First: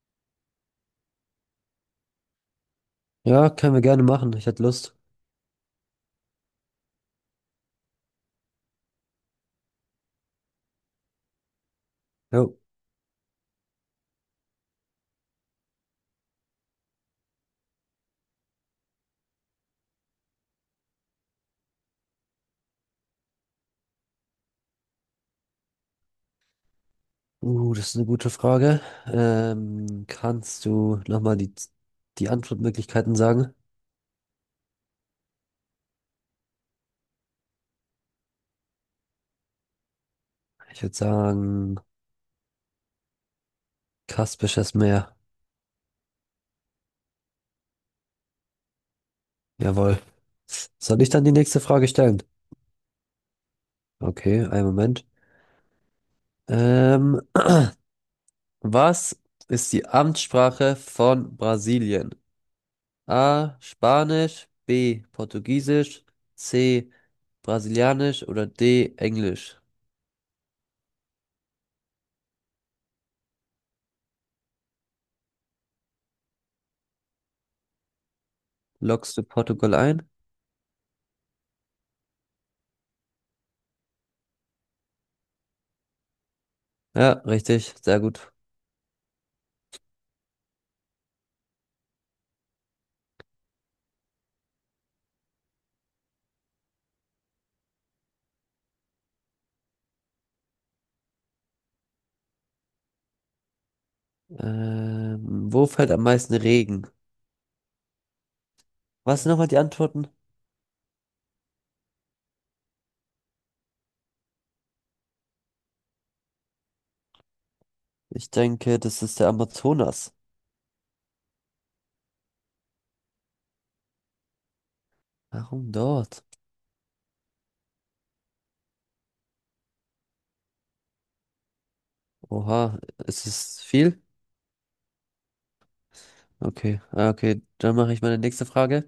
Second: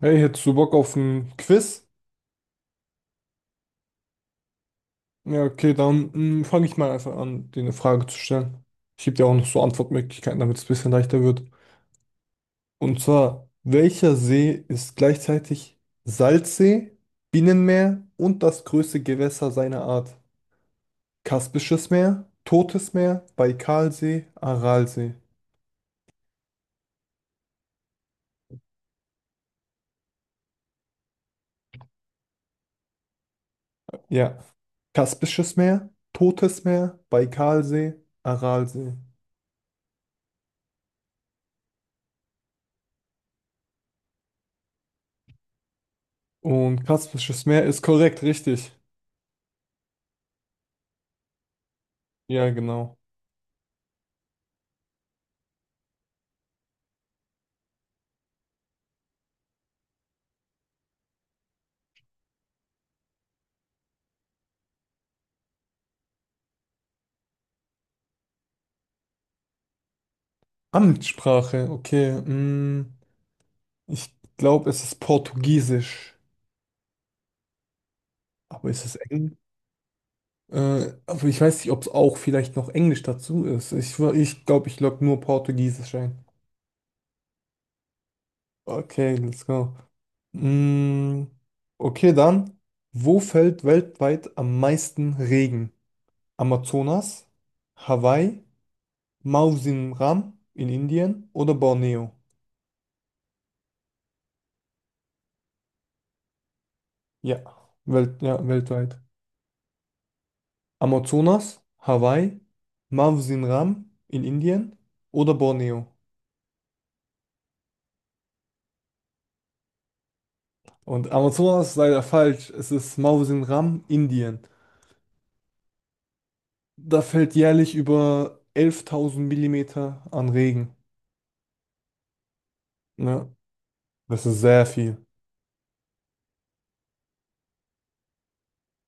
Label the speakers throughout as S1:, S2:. S1: Hey, hättest du Bock auf ein Quiz?
S2: Ja, können wir gerne machen. Ich hätte Lust.
S1: Ja, okay, dann fange ich mal einfach an, dir eine Frage zu stellen. Ich gebe dir auch noch so Antwortmöglichkeiten, damit es ein bisschen leichter wird.
S2: Ja.
S1: Und zwar, welcher See ist gleichzeitig Salzsee, Binnenmeer und das größte Gewässer seiner Art? Kaspisches Meer, Totes Meer, Baikalsee, Aralsee.
S2: Das ist eine gute Frage. Kannst du nochmal die Antwortmöglichkeiten sagen?
S1: Ja, Kaspisches Meer, Totes Meer, Baikalsee, Aralsee.
S2: Ich würde sagen, Kaspisches Meer.
S1: Und Kaspisches Meer ist korrekt, richtig.
S2: Jawohl. Soll ich dann die nächste Frage stellen?
S1: Ja, genau.
S2: Okay, einen Moment. Ähm, was ist die Amtssprache von Brasilien? A. Spanisch, B. Portugiesisch, C. Brasilianisch oder D. Englisch?
S1: Amtssprache, okay. Ich glaube, es ist Portugiesisch. Aber ist es
S2: Loggst du
S1: Englisch?
S2: Portugal ein?
S1: Aber ich weiß nicht, ob es auch vielleicht noch Englisch dazu ist. Ich glaube, ich logge nur Portugiesisch ein.
S2: Ja, richtig, sehr gut.
S1: Okay, let's go. Mm, okay, dann. Wo fällt weltweit am meisten Regen? Amazonas, Hawaii, Mausim Ram in Indien oder Borneo?
S2: Wo fällt am meisten Regen?
S1: Ja, Welt, ja, weltweit.
S2: Was sind nochmal die Antworten?
S1: Amazonas, Hawaii, Mawsin Ram in Indien oder Borneo.
S2: Ich denke, das ist der Amazonas.
S1: Und Amazonas ist leider falsch. Es ist Mawsin Ram, Indien.
S2: Warum dort?
S1: Da fällt jährlich über 11.000 Millimeter an Regen.
S2: Oha, ist
S1: Ne?
S2: es viel?
S1: Das ist sehr viel.
S2: Okay, ah, okay, dann mache ich meine nächste Frage.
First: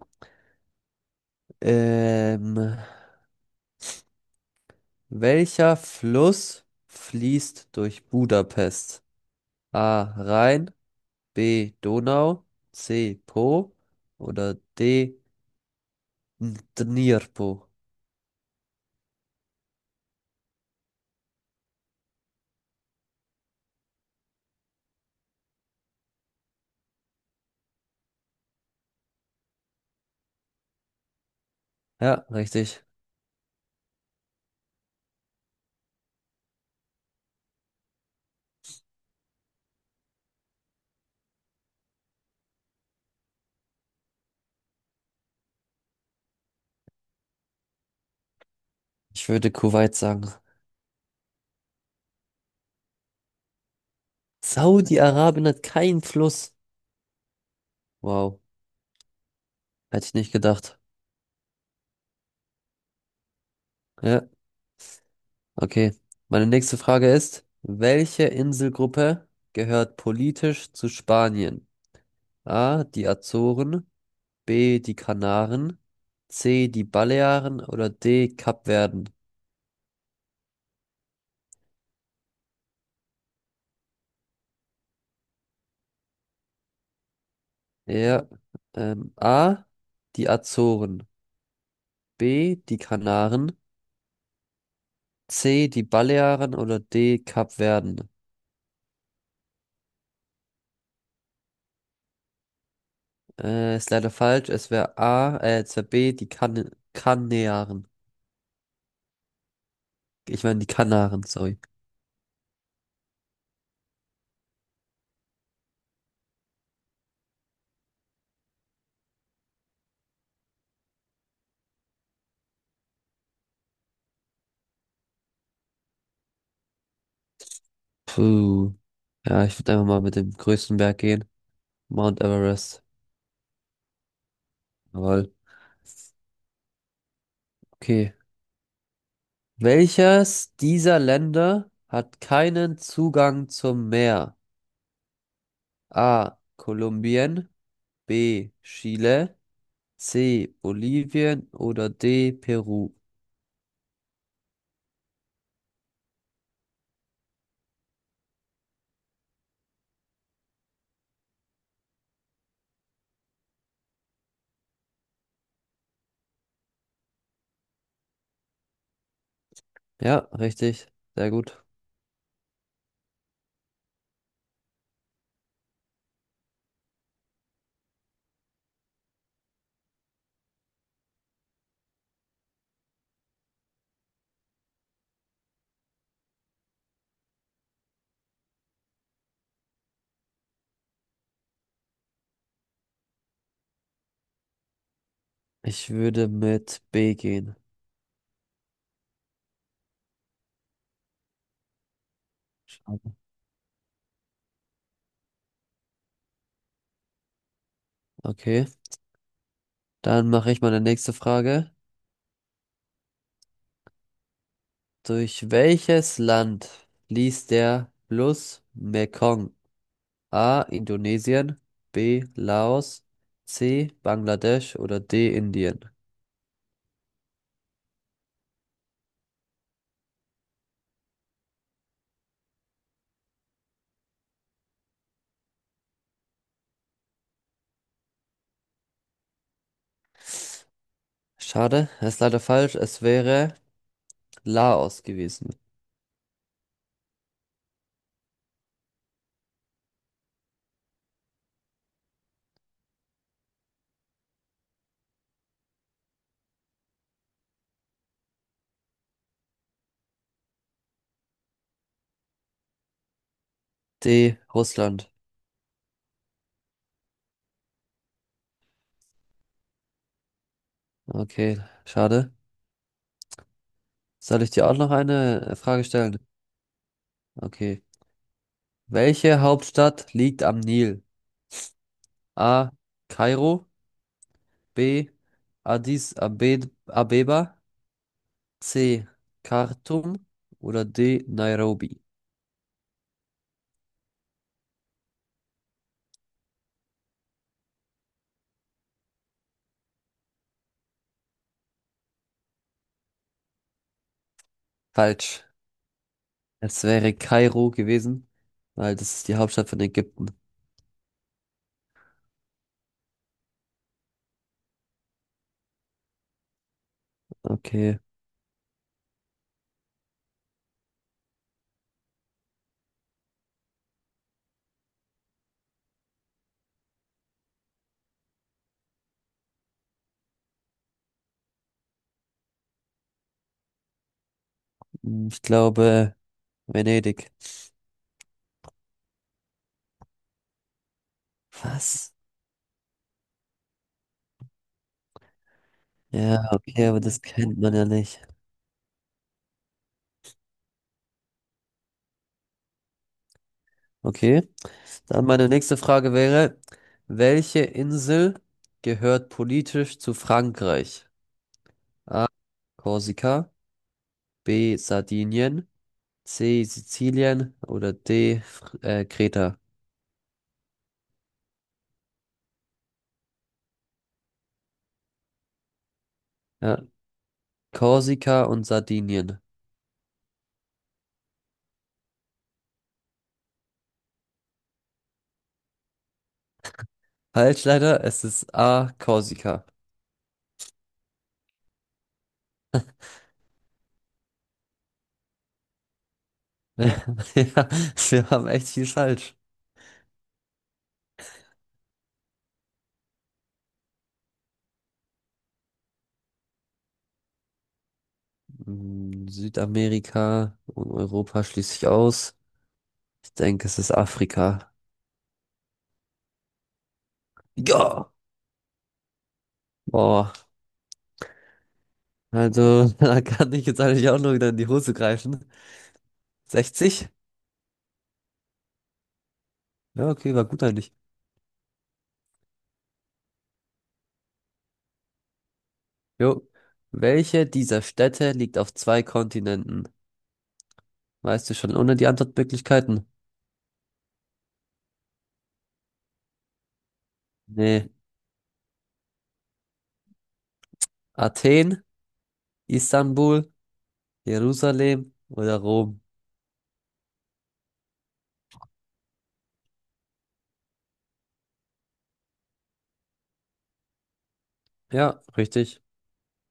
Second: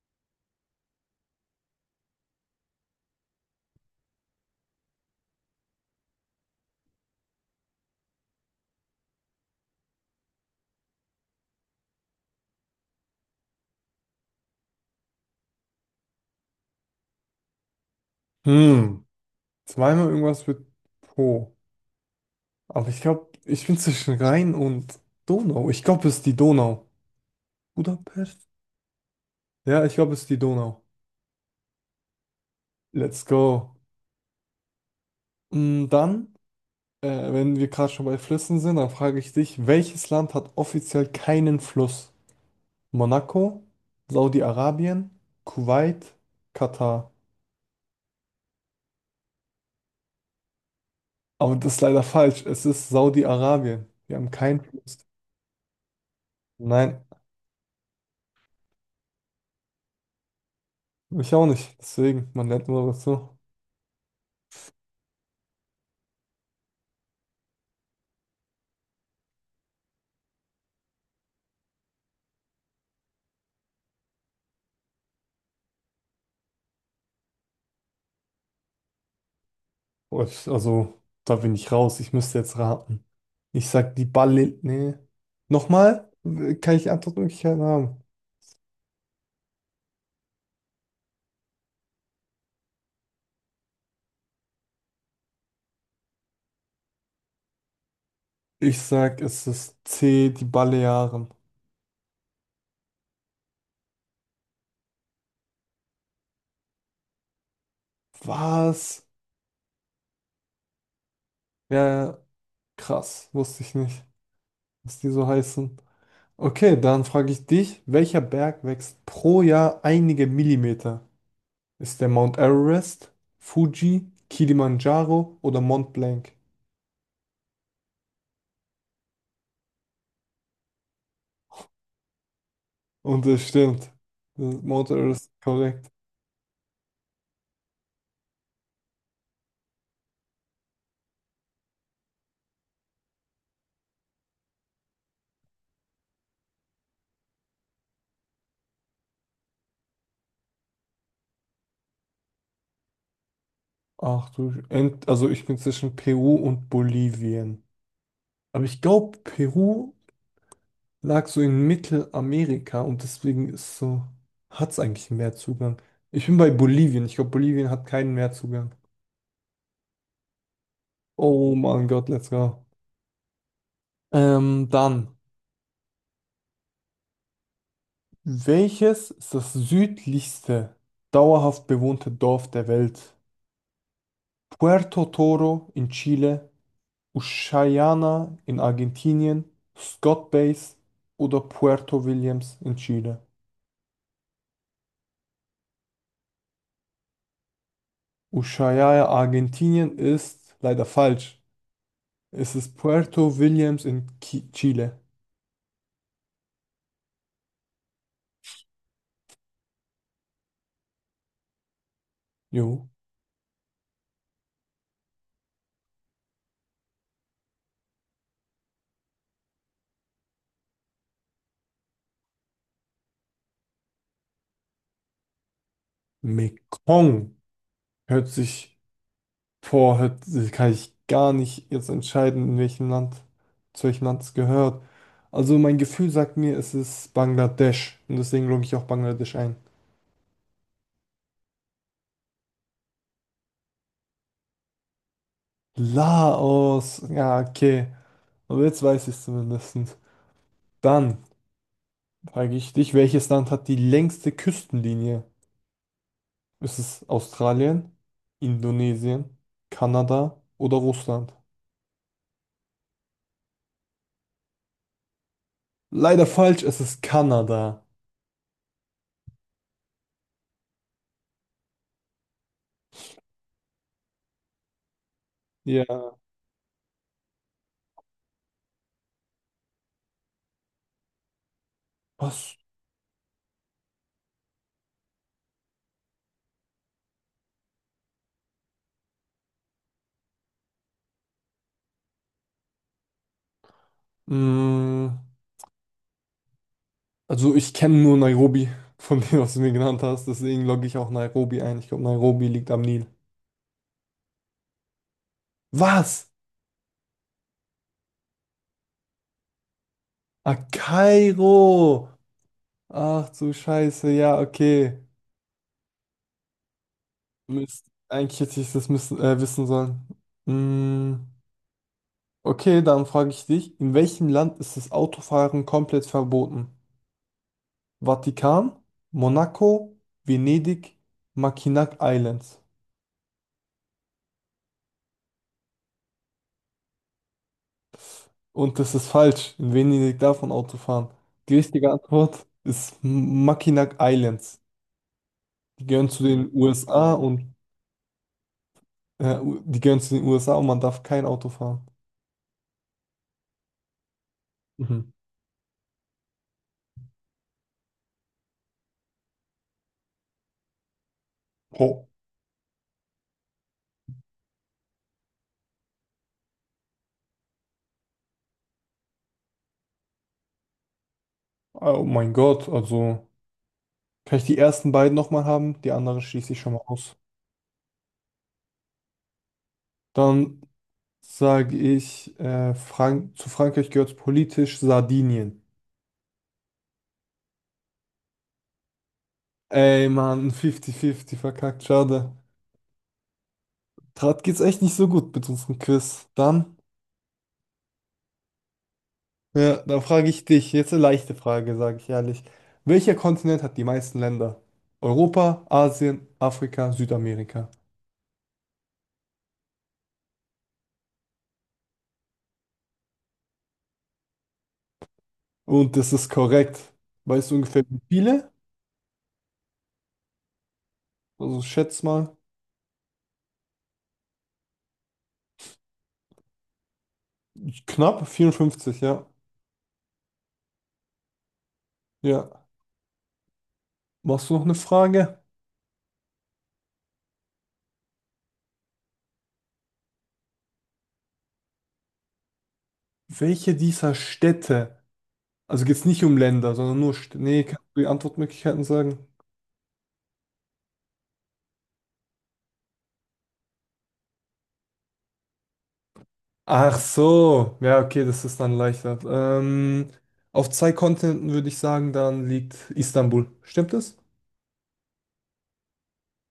S2: Ähm, welcher Fluss fließt durch Budapest? A. Rhein, B. Donau, C. Po oder D. Dnipro.
S1: Hm, zweimal irgendwas mit Po. Aber ich glaube, ich bin zwischen Rhein und Donau. Ich glaube, es ist die Donau. Budapest? Ja, ich glaube, es ist die Donau.
S2: Ja, richtig.
S1: Let's go. Dann. Wenn wir gerade schon bei Flüssen sind, dann frage ich dich, welches Land hat offiziell keinen Fluss? Monaco, Saudi-Arabien, Kuwait, Katar.
S2: Ich würde Kuwait sagen.
S1: Aber das ist leider falsch. Es ist Saudi-Arabien. Wir haben keinen Fluss.
S2: Saudi-Arabien hat keinen Fluss.
S1: Nein,
S2: Wow, hätte ich nicht gedacht.
S1: ich auch nicht. Deswegen, man lernt immer dazu.
S2: Ja, okay. Meine nächste Frage ist, welche Inselgruppe gehört politisch zu Spanien? A, die Azoren, B, die Kanaren, C, die Balearen oder D, Kapverden?
S1: Also, da bin ich raus. Ich müsste jetzt raten. Ich sag die Balle. Nee. Nochmal? Kann ich Antwortmöglichkeiten haben?
S2: Ja, A, die Azoren, B, die Kanaren, C, die Balearen oder D, Kapverden?
S1: Ich sag, es ist C, die Balearen.
S2: Ist leider falsch. Es wäre A, es wäre B, die kan Kanaren.
S1: Was?
S2: Ich meine die Kanaren, sorry.
S1: Ja, ja. Krass, wusste ich nicht, dass die so heißen. Okay, dann frage ich dich, welcher Berg wächst pro Jahr einige Millimeter? Ist der Mount Everest, Fuji, Kilimanjaro oder Mont Blanc?
S2: Puh. Ja, ich würde einfach mal mit dem größten Berg gehen. Mount Everest.
S1: Und es stimmt. Das ist Mount Everest
S2: Jawohl.
S1: ist korrekt.
S2: Okay. Welches dieser Länder hat keinen Zugang zum Meer? A. Kolumbien, B. Chile, C. Bolivien oder D. Peru.
S1: Ach du, Sch- Ent- also ich bin zwischen Peru und Bolivien. Aber ich glaube, Peru lag so in Mittelamerika und deswegen ist so, hat es eigentlich einen Meerzugang. Ich bin bei Bolivien. Ich glaube, Bolivien hat keinen Meerzugang.
S2: Ja, richtig. Sehr
S1: Oh
S2: gut.
S1: mein Gott, let's go. Dann, welches ist das südlichste dauerhaft bewohnte Dorf der Welt? Puerto Toro in Chile, Ushuaia in Argentinien, Scott Base oder Puerto Williams in Chile?
S2: Ich würde mit B gehen.
S1: Ushuaia, Argentinien ist leider falsch. Es ist
S2: Schade.
S1: Puerto Williams in Ki Chile.
S2: Okay. Dann mache ich meine nächste Frage.
S1: Jo.
S2: Durch welches Land fließt der Fluss Mekong? A. Indonesien, B. Laos, C. Bangladesch oder D. Indien?
S1: Mekong hört sich boah, heute kann ich gar nicht jetzt entscheiden, in welchem Land, zu welchem Land es gehört. Also mein Gefühl sagt mir, es ist Bangladesch. Und deswegen logge ich auch Bangladesch ein.
S2: Schade, ist leider falsch. Es wäre Laos gewesen.
S1: Laos, ja, okay. Aber jetzt weiß ich es zumindest. Dann frage ich dich, welches Land hat die längste Küstenlinie? Ist es Australien, Indonesien, Kanada oder Russland?
S2: D. Russland.
S1: Leider falsch, es ist Kanada.
S2: Okay, schade. Soll ich dir auch noch eine Frage
S1: Ja.
S2: stellen? Okay. Welche Hauptstadt liegt am Nil?
S1: Was?
S2: A. Kairo, B. Addis Abe Abeba. C. Khartoum oder D. Nairobi?
S1: Mm. Also ich kenne nur Nairobi von dem, was du mir genannt hast, deswegen logge ich auch Nairobi ein. Ich glaube, Nairobi liegt am Nil.
S2: Falsch.
S1: Was?
S2: Es wäre Kairo gewesen, weil das ist die Hauptstadt von Ägypten.
S1: Ah, Kairo! Ach du Scheiße, ja, okay. Mist.
S2: Okay,
S1: Eigentlich hätte ich das müssen, wissen sollen. Mm, okay, dann frage ich dich, in welchem Land ist das Autofahren komplett verboten? Vatikan, Monaco, Venedig, Mackinac Islands.
S2: hm, ich glaube Venedig.
S1: Und das ist falsch. In Venedig darf man Auto fahren. Die richtige
S2: Was?
S1: Antwort ist Mackinac Islands. Die gehören zu
S2: Ja,
S1: den
S2: okay, aber
S1: USA
S2: das
S1: und
S2: kennt man ja nicht.
S1: die gehören zu den USA und man darf kein Auto fahren.
S2: Okay,
S1: Mhm.
S2: dann meine nächste Frage wäre, welche Insel gehört politisch zu Frankreich?
S1: Oh,
S2: A. Korsika, B. Sardinien, C. Sizilien oder D. Kreta?
S1: oh mein Gott, also kann ich die ersten beiden nochmal haben? Die anderen schließe ich schon mal
S2: Ja,
S1: aus.
S2: Korsika und Sardinien.
S1: Dann sage ich, Frank zu Frankreich gehört politisch Sardinien.
S2: Falsch leider, es ist A, Korsika.
S1: Ey, Mann, 50-50 verkackt, schade. Gerade geht's echt nicht so gut mit unserem Quiz. Dann.
S2: Ja, wir haben echt viel falsch.
S1: Ja, dann frage ich dich, jetzt eine leichte Frage, sage ich ehrlich. Welcher Kontinent hat die meisten Länder? Europa, Asien, Afrika, Südamerika.
S2: Mm, Südamerika und Europa schließe ich aus. Ich denke, es ist Afrika.
S1: Und das ist korrekt. Weißt du ungefähr wie
S2: Ja!
S1: viele?
S2: Boah,
S1: Also schätz mal.
S2: also da kann ich jetzt eigentlich auch noch wieder in die Hose greifen. 60?
S1: Knapp 54, ja.
S2: Ja, okay, war gut eigentlich.
S1: Ja. Machst du noch eine Frage?
S2: Jo. Welche dieser Städte liegt auf zwei Kontinenten? Weißt du schon ohne die Antwortmöglichkeiten?
S1: Welche dieser Städte, also geht es nicht um Länder, sondern nur Städte. Nee, kannst
S2: Nee.
S1: du die Antwortmöglichkeiten sagen?
S2: Athen, Istanbul Jerusalem oder Rom?
S1: Ach so, ja, okay, das ist dann leichter. Auf zwei Kontinenten würde ich sagen, dann liegt Istanbul. Stimmt das?
S2: Ja, richtig.